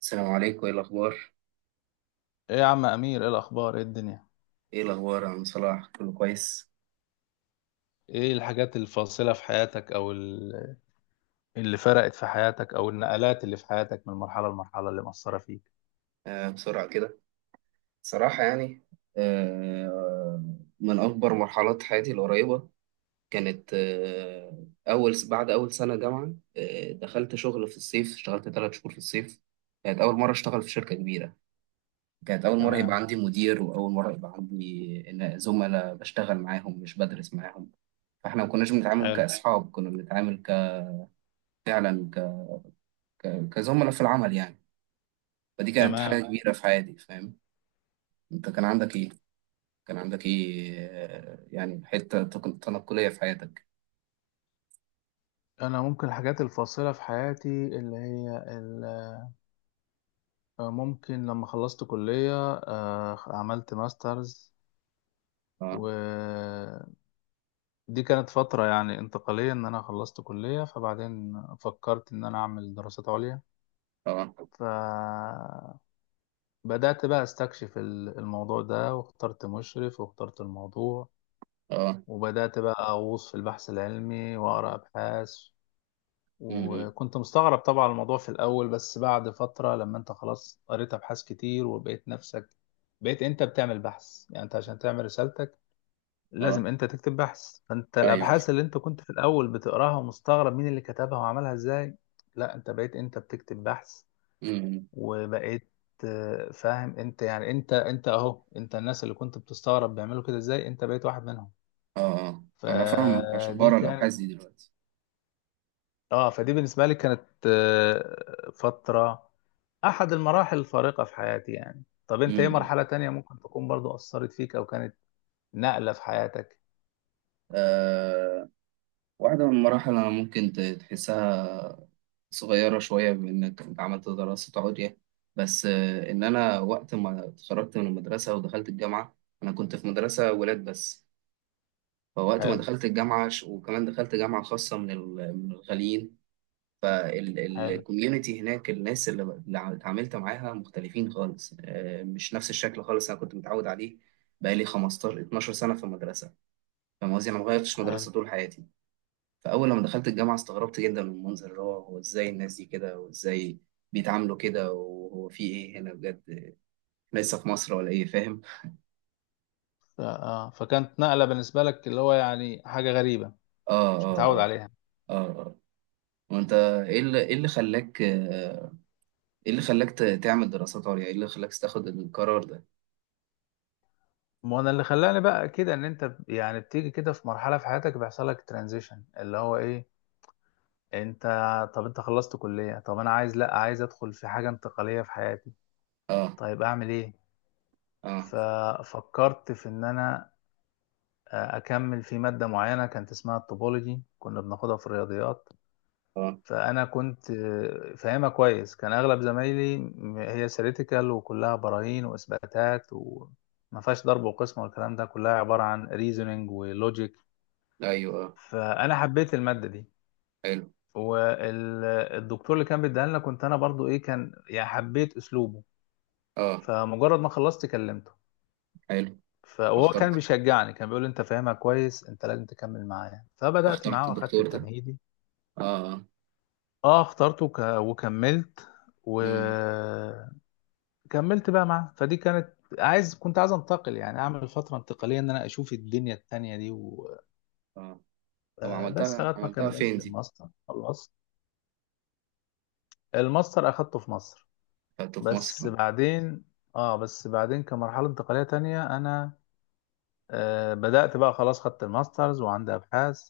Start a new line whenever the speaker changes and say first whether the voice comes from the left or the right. right: السلام عليكم، ايه الاخبار؟
left: ايه يا عم امير، ايه الاخبار؟ ايه الدنيا؟
right: ايه الاخبار يا عم صلاح؟ كله كويس.
left: ايه الحاجات الفاصله في حياتك او اللي فرقت في حياتك او النقلات اللي في حياتك من مرحله لمرحله اللي مأثره فيك؟
right: آه، بسرعه كده. صراحه، يعني. آه. من اكبر مرحلات حياتي القريبه كانت بعد اول سنه جامعه، دخلت شغل في الصيف، اشتغلت 3 شهور في الصيف. كانت اول مره اشتغل في شركه كبيره. كانت اول مره يبقى
left: تمام.
right: عندي مدير، واول مره يبقى عندي زملاء بشتغل معاهم، مش بدرس معاهم. فاحنا ما كناش بنتعامل
left: حلو.
right: كاصحاب، كنا بنتعامل فعلا كزملاء في العمل، يعني. فدي كانت حاجة
left: تمام.
right: كبيرة في حياتي، فاهم؟ انت كان عندك ايه؟ كان عندك ايه، يعني، حتة تنقلية في حياتك؟
left: انا ممكن الحاجات الفاصله في حياتي اللي هي ممكن لما خلصت كليه عملت ماسترز.
right: اه.
left: ودي كانت فتره يعني انتقاليه ان انا خلصت كليه، فبعدين فكرت ان انا اعمل دراسات عليا.
right: اه.
left: ف بدأت بقى استكشف الموضوع ده، واخترت مشرف، واخترت الموضوع.
right: اه.
left: وبدأت بقى أغوص في البحث العلمي وأقرأ أبحاث.
right: امم.
left: وكنت مستغرب طبعا الموضوع في الأول، بس بعد فترة لما أنت خلاص قريت أبحاث كتير وبقيت نفسك بقيت أنت بتعمل بحث. يعني أنت عشان تعمل رسالتك
right: اه.
left: لازم أنت تكتب بحث، فأنت
right: ايوه.
left: الأبحاث اللي أنت كنت في الأول بتقراها ومستغرب مين اللي كتبها وعملها إزاي، لا أنت بقيت أنت بتكتب بحث.
right: امم.
left: وبقيت فاهم انت، يعني انت اهو انت الناس اللي كنت بتستغرب بيعملوا كده ازاي انت بقيت واحد منهم.
right: اه. اه. انا فاهمك، عشان
left: فدي
right: بقرا
left: كانت،
right: الابحاث دي دلوقتي.
left: اه فدي بالنسبة لي كانت فترة، احد المراحل الفارقة في حياتي. يعني طب انت ايه
right: امم.
left: مرحلة تانية ممكن تكون برضو اثرت فيك او كانت نقلة في حياتك؟
right: آه واحدة من المراحل انا ممكن تحسها صغيرة شوية، بانك انت عملت دراسة عليا، بس ان انا وقت ما اتخرجت من المدرسة ودخلت الجامعة، انا كنت في مدرسة ولاد بس. فوقت ما
left: حلو.
right: دخلت الجامعة، وكمان دخلت جامعة خاصة من الغاليين.
left: حلو.
right: فالكوميونتي هناك، الناس اللي اللي اتعاملت معاها مختلفين خالص، مش نفس الشكل خالص أنا كنت متعود عليه. بقالي 15 12 سنة في المدرسة. فاهم قصدي؟ أنا ما غيرتش
left: حلو.
right: مدرسة طول حياتي. فأول لما دخلت الجامعة استغربت جدا من المنظر، اللي هو هو إزاي الناس دي كده، وإزاي بيتعاملوا كده، وهو في إيه هنا؟ بجد إحنا لسه في مصر ولا إيه؟ فاهم؟
left: فكانت نقلة بالنسبة لك اللي هو يعني حاجة غريبة
right: آه.
left: مش
right: آه.
left: متعود
right: آه.
left: عليها.
right: آه. آه. وأنت، إيه اللي خلاك، ايه اللي خلاك تعمل دراسات عليا؟ ايه اللي خلاك تاخد القرار ده؟
left: ما انا اللي خلاني بقى كده ان انت، يعني بتيجي كده في مرحله في حياتك بيحصل لك ترانزيشن اللي هو ايه؟ انت، طب انت خلصت كليه، طب انا عايز، لا عايز ادخل في حاجه انتقاليه في حياتي،
right: اه.
left: طيب اعمل ايه؟
right: اه.
left: ففكرت في ان انا اكمل في ماده معينه كانت اسمها الطوبولوجي، كنا بناخدها في الرياضيات.
right: اه.
left: فانا كنت فاهمها كويس، كان اغلب زمايلي هي سيريتيكال وكلها براهين واثباتات و ما فيهاش ضرب وقسم والكلام ده، كلها عبارة عن ريزونينج ولوجيك.
right: ايوه. اه.
left: فانا حبيت الماده دي،
right: حلو.
left: والدكتور اللي كان بيديها لنا كنت انا برضو ايه كان يعني حبيت اسلوبه.
right: اه.
left: فمجرد ما خلصت كلمته،
right: حلو.
left: فهو
right: فاخترت
left: كان بيشجعني، كان بيقول لي انت فاهمها كويس، انت لازم تكمل معايا. فبدات
right: فاخترت
left: معاه واخدت
right: الدكتور ده.
left: التمهيدي.
right: اه. اه.
left: اه اخترته وكملت،
right: امم.
left: وكملت بقى معاه. فدي كانت عايز، كنت عايز انتقل، يعني اعمل فتره انتقاليه ان انا اشوف الدنيا التانية دي و...
right: اه. طب
left: بس
right: عملتها
left: لغايه ما
right: عملتها فين
left: كملت
right: دي؟
left: الماستر خلصت. الماستر اخدته في مصر،
right: خدته في
left: بس
right: مصر.
left: بعدين، اه بس بعدين كمرحلة انتقالية تانية انا، بدأت بقى خلاص خدت الماسترز وعندي ابحاث.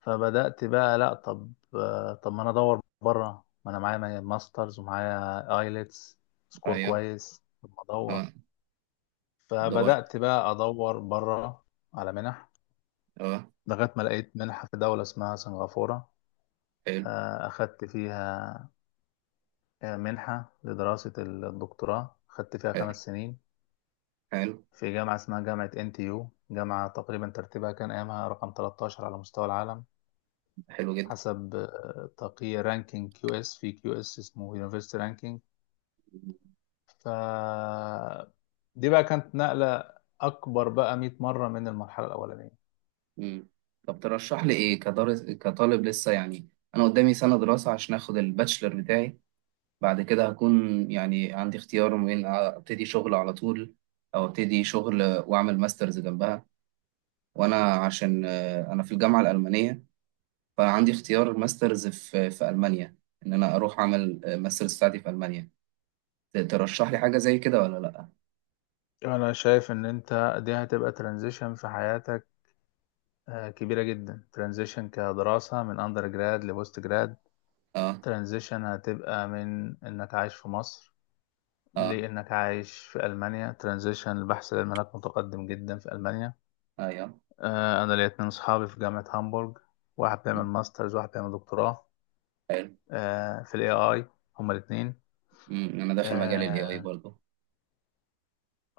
left: فبدأت بقى، لا طب، طب ما انا ادور بره، ما انا معايا ماسترز ومعايا ايلتس سكور
right: ايوه.
left: كويس، طب ما ادور.
right: اه. دورت.
left: فبدأت بقى ادور بره على منح،
right: اه.
left: لغاية ما لقيت منحة في دولة اسمها سنغافورة.
right: حلو.
left: آه اخدت فيها منحة لدراسة الدكتوراه، خدت فيها
right: حلو.
left: خمس سنين،
right: حلو.
left: في جامعة اسمها جامعة NTU. جامعة تقريبا ترتيبها كان أيامها رقم 13 على مستوى العالم،
right: حلو جدا.
left: حسب تقييم رانكينج كيو اس، في كيو اس اسمه يونيفرسيتي رانكينج. ف دي بقى كانت نقلة أكبر بقى 100 مرة من المرحلة الأولانية.
right: امم. طب ترشح لي ايه كدرس كطالب لسه، يعني؟ انا قدامي سنة دراسة عشان اخد الباتشلر بتاعي. بعد كده هكون، يعني، عندي اختيار ما بين ابتدي شغل على طول، او ابتدي شغل واعمل ماسترز جنبها. وانا، عشان انا في الجامعه الالمانيه، فعندي اختيار ماسترز في المانيا، ان انا اروح اعمل ماسترز بتاعتي في المانيا. ترشح لي حاجه زي كده ولا لا؟
left: أنا شايف إن أنت دي هتبقى ترانزيشن في حياتك كبيرة جدا. ترانزيشن كدراسة من أندر جراد لبوست جراد،
right: اه.
left: ترانزيشن هتبقى من إنك عايش في مصر
right: اه.
left: لأنك عايش في ألمانيا، ترانزيشن البحث العلمي هناك متقدم جدا في ألمانيا.
right: ايوه.
left: أنا ليا اتنين صحابي في جامعة هامبورج، واحد بيعمل ماسترز واحد بيعمل دكتوراه
right: حلو.
left: في ال AI، هما الاتنين.
right: أمم، انا داخل مجال الاي اي
left: آه
right: برضه.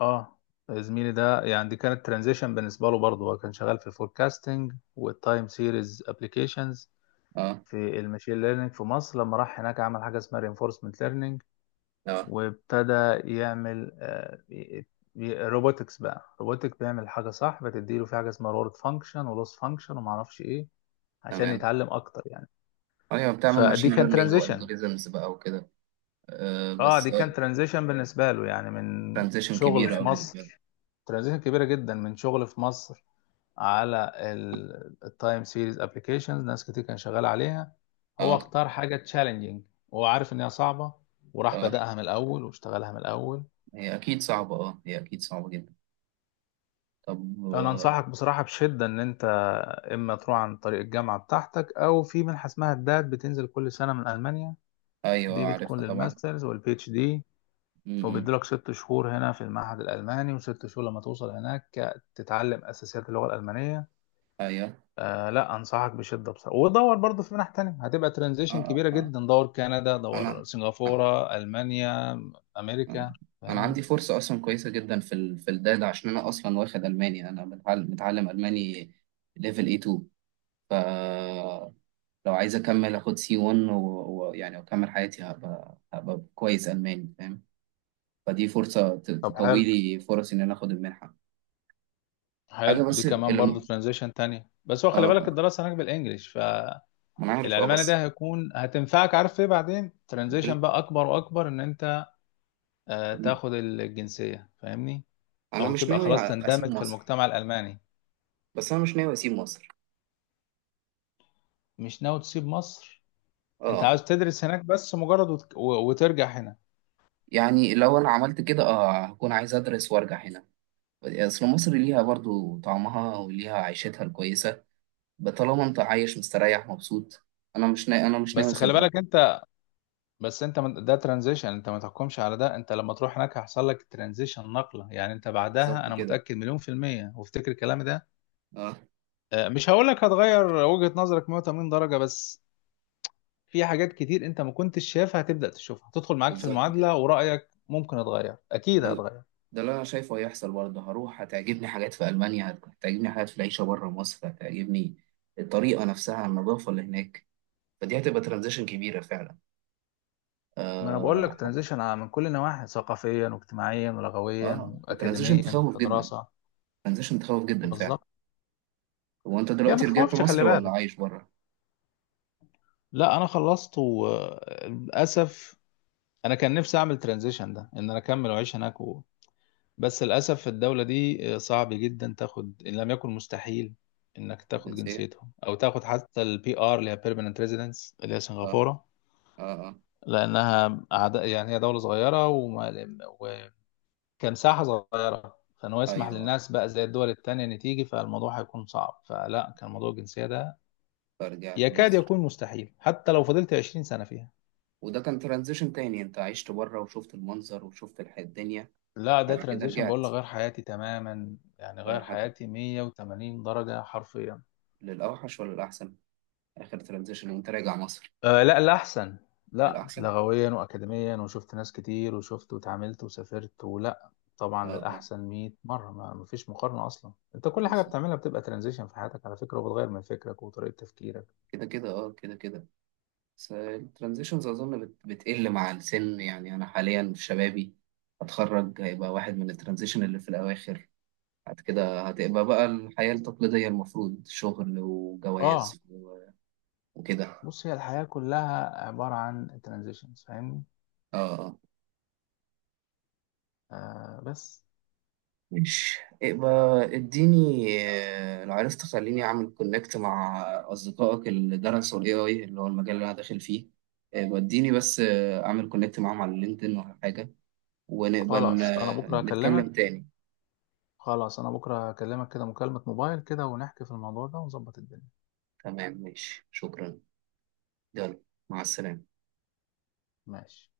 left: آه، زميلي ده يعني دي كانت ترانزيشن بالنسبة له برضه، هو كان شغال في الفوركاستنج والتايم سيريز ابلكيشنز
right: اه.
left: في الماشين ليرنينج في مصر. لما راح هناك عمل حاجة اسمها reinforcement learning،
right: اه.
left: وابتدى يعمل روبوتكس بقى، روبوتك بيعمل حاجه صح بتديله في حاجه اسمها رورد فانكشن ولوس فانكشن وما اعرفش ايه، عشان
right: تمام.
left: يتعلم اكتر يعني.
right: ايوه، بتعمل
left: فدي
right: ماشين
left: كان
right: ليرنينج
left: ترانزيشن،
right: والجوريزمز بقى وكده.
left: اه
right: بس،
left: دي كان
right: اه،
left: ترانزيشن بالنسبه له يعني من
right: ترانزيشن
left: شغل
right: كبيره
left: في
right: بالنسبه لي.
left: مصر. ترانزيشن كبيره جدا، من شغل في مصر على التايم سيريز ابلكيشنز ناس كتير كان شغال عليها، هو
right: اه.
left: اختار حاجه تشالنجينج وهو عارف ان هي صعبه، وراح
right: اه.
left: بدأها من الاول واشتغلها من الاول.
right: هي أكيد صعبة، هي أكيد صعبة جدا. طب،
left: انا انصحك بصراحه بشده ان انت اما تروح عن طريق الجامعه بتاعتك، او في منحه اسمها الدات بتنزل كل سنه من المانيا،
right: أيوه،
left: دي بتكون
right: عارفها طبعا.
left: للماسترز والبي اتش دي،
right: م- م.
left: وبيديلك ست شهور هنا في المعهد الالماني وست شهور لما توصل هناك تتعلم اساسيات اللغه الالمانيه.
right: أيوه.
left: آه لا انصحك بشده بصراحه، ودور برضه في منح تانية هتبقى
right: آه.
left: ترانزيشن
right: آه.
left: كبيره
right: آه.
left: جدا، دور كندا،
right: أنا
left: دور سنغافوره، المانيا، امريكا،
right: أنا
left: فاهمني؟
right: عندي فرصة أصلا كويسة جدا في في الداتا، عشان أنا أصلا واخد ألماني، أنا متعلم ألماني، ليفل A2. فلو عايز أكمل، أخد C1، ويعني يعني أكمل حياتي، هبقى كويس ألماني، فاهم؟ فدي فرصة
left: طب
right: تقوي
left: حلو.
right: لي فرص إن أنا أخد المنحة. حاجة
left: حلو، دي
right: بس
left: كمان
right: اللي
left: برضه ترانزيشن تانية، بس هو
right: آه.
left: خلي بالك
right: آه.
left: الدراسه هناك بالانجلش.
right: أنا عارف. أه،
left: العلماني
right: بس
left: ده هيكون هتنفعك، عارف ايه بعدين؟ ترانزيشن بقى اكبر واكبر ان انت تاخد الجنسية فاهمني،
right: انا
left: او
right: مش
left: تبقى
right: ناوي
left: خلاص
right: اسيب
left: تندمج في
right: مصر.
left: المجتمع الالماني.
right: بس انا مش ناوي اسيب مصر.
left: مش ناوي تسيب مصر؟ انت
right: اه.
left: عاوز تدرس هناك بس مجرد وترجع هنا؟
right: يعني لو انا عملت كده، اه، هكون عايز ادرس وارجع هنا. اصل مصر ليها برضو طعمها وليها عيشتها الكويسه. طالما انت عايش مستريح مبسوط. انا مش ناوي
left: بس خلي
right: اسيبها.
left: بالك انت، ده ترانزيشن، انت ما تحكمش على ده، انت لما تروح هناك هيحصل لك ترانزيشن نقلة يعني انت بعدها،
right: بالظبط
left: انا
right: كده.
left: متأكد مليون في المية وافتكر كلامي ده.
right: اه،
left: مش هقول لك هتغير وجهة نظرك 180 درجة، بس في حاجات كتير انت ما كنتش شايفها هتبدأ تشوفها، هتدخل معاك في
right: بالظبط كده.
left: المعادلة، ورأيك ممكن اتغير،
right: ده
left: اكيد
right: ال-
left: هتغير.
right: ده اللي انا شايفه هيحصل برضه. هروح، هتعجبني حاجات في المانيا، هتعجبني حاجات في العيشه بره مصر، هتعجبني الطريقه نفسها، النظافه اللي هناك. فدي هتبقى ترانزيشن كبيره فعلا.
left: ما انا بقول
right: آه.
left: لك ترانزيشن من كل النواحي، ثقافيا واجتماعيا ولغويا
right: اه، وترانزيشن
left: واكاديميا
right: تخوف جدا.
left: كدراسة.
right: ترانزيشن تخوف جدا فعلا.
left: بالظبط.
right: هو انت
left: هي ما
right: دلوقتي رجعت
left: تخوفش، خلي
right: مصر ولا
left: بالك.
right: عايش بره؟
left: لا انا خلصت وللاسف. انا كان نفسي اعمل ترانزيشن ده ان انا اكمل واعيش هناك و... بس للاسف الدولة دي صعب جدا تاخد ان لم يكن مستحيل انك تاخد
right: الجنسية.
left: جنسيتهم او تاخد حتى البي ار اللي هي بيرمننت ريزيدنس، اللي هي
right: اه.
left: سنغافورة.
right: اه. اه.
left: لأنها أعداء، يعني هي دولة صغيرة وما وكان ساحة صغيرة، فإن هو يسمح
right: ايوه. اه.
left: للناس بقى زي الدول التانية إن تيجي، فالموضوع هيكون صعب، فلا كان موضوع الجنسية ده
right: فرجعت
left: يكاد
right: مصر.
left: يكون مستحيل حتى لو فضلت 20 سنة فيها.
right: وده كان ترانزيشن تاني، انت عشت بره وشفت المنظر، وشفت الدنيا.
left: لا ده
right: بعد كده
left: ترانزيشن بقول
right: رجعت.
left: لك غير حياتي تماما، يعني غير
right: غير حاجة؟
left: حياتي 180 درجة حرفيا.
right: للأوحش ولا الأحسن؟ آخر ترانزيشن وانت راجع مصر؟
left: آه لا لا، احسن. لا
right: للأحسن.
left: لغويا واكاديميا، وشفت ناس كتير، وشفت واتعاملت وسافرت ولا،
right: اه.
left: طبعا
right: اه.
left: للاحسن 100 مره، ما فيش مقارنه اصلا. انت كل حاجه
right: بالظبط.
left: بتعملها بتبقى ترانزيشن في حياتك على فكره، وبتغير من فكرك وطريقه تفكيرك.
right: كده كده. اه، كده كده. بس الترانزيشنز أظن بتقل مع السن، يعني أنا حاليا في شبابي، هتخرج هيبقى واحد من الترانزيشن اللي في الأواخر. بعد كده هتبقى بقى الحياة التقليدية المفروض، شغل
left: اه.
right: وجواز وكده.
left: بص، هي الحياه كلها عباره عن ترانزيشنز، فاهمني؟
right: اه. اه.
left: آه بس
right: ماشي، يبقى اديني لو عرفت خليني اعمل كونكت مع اصدقائك اللي درسوا الاي اي، اللي هو المجال اللي انا داخل فيه. يبقى اديني بس اعمل كونكت معاهم على لينكدين ولا حاجة، ونبقى
left: خلاص انا بكره هكلمك.
right: نتكلم تاني.
left: كده مكالمه موبايل كده، ونحكي في الموضوع ده ونظبط الدنيا.
right: تمام، ماشي، شكرا. يلا، مع السلامة.
left: ماشي.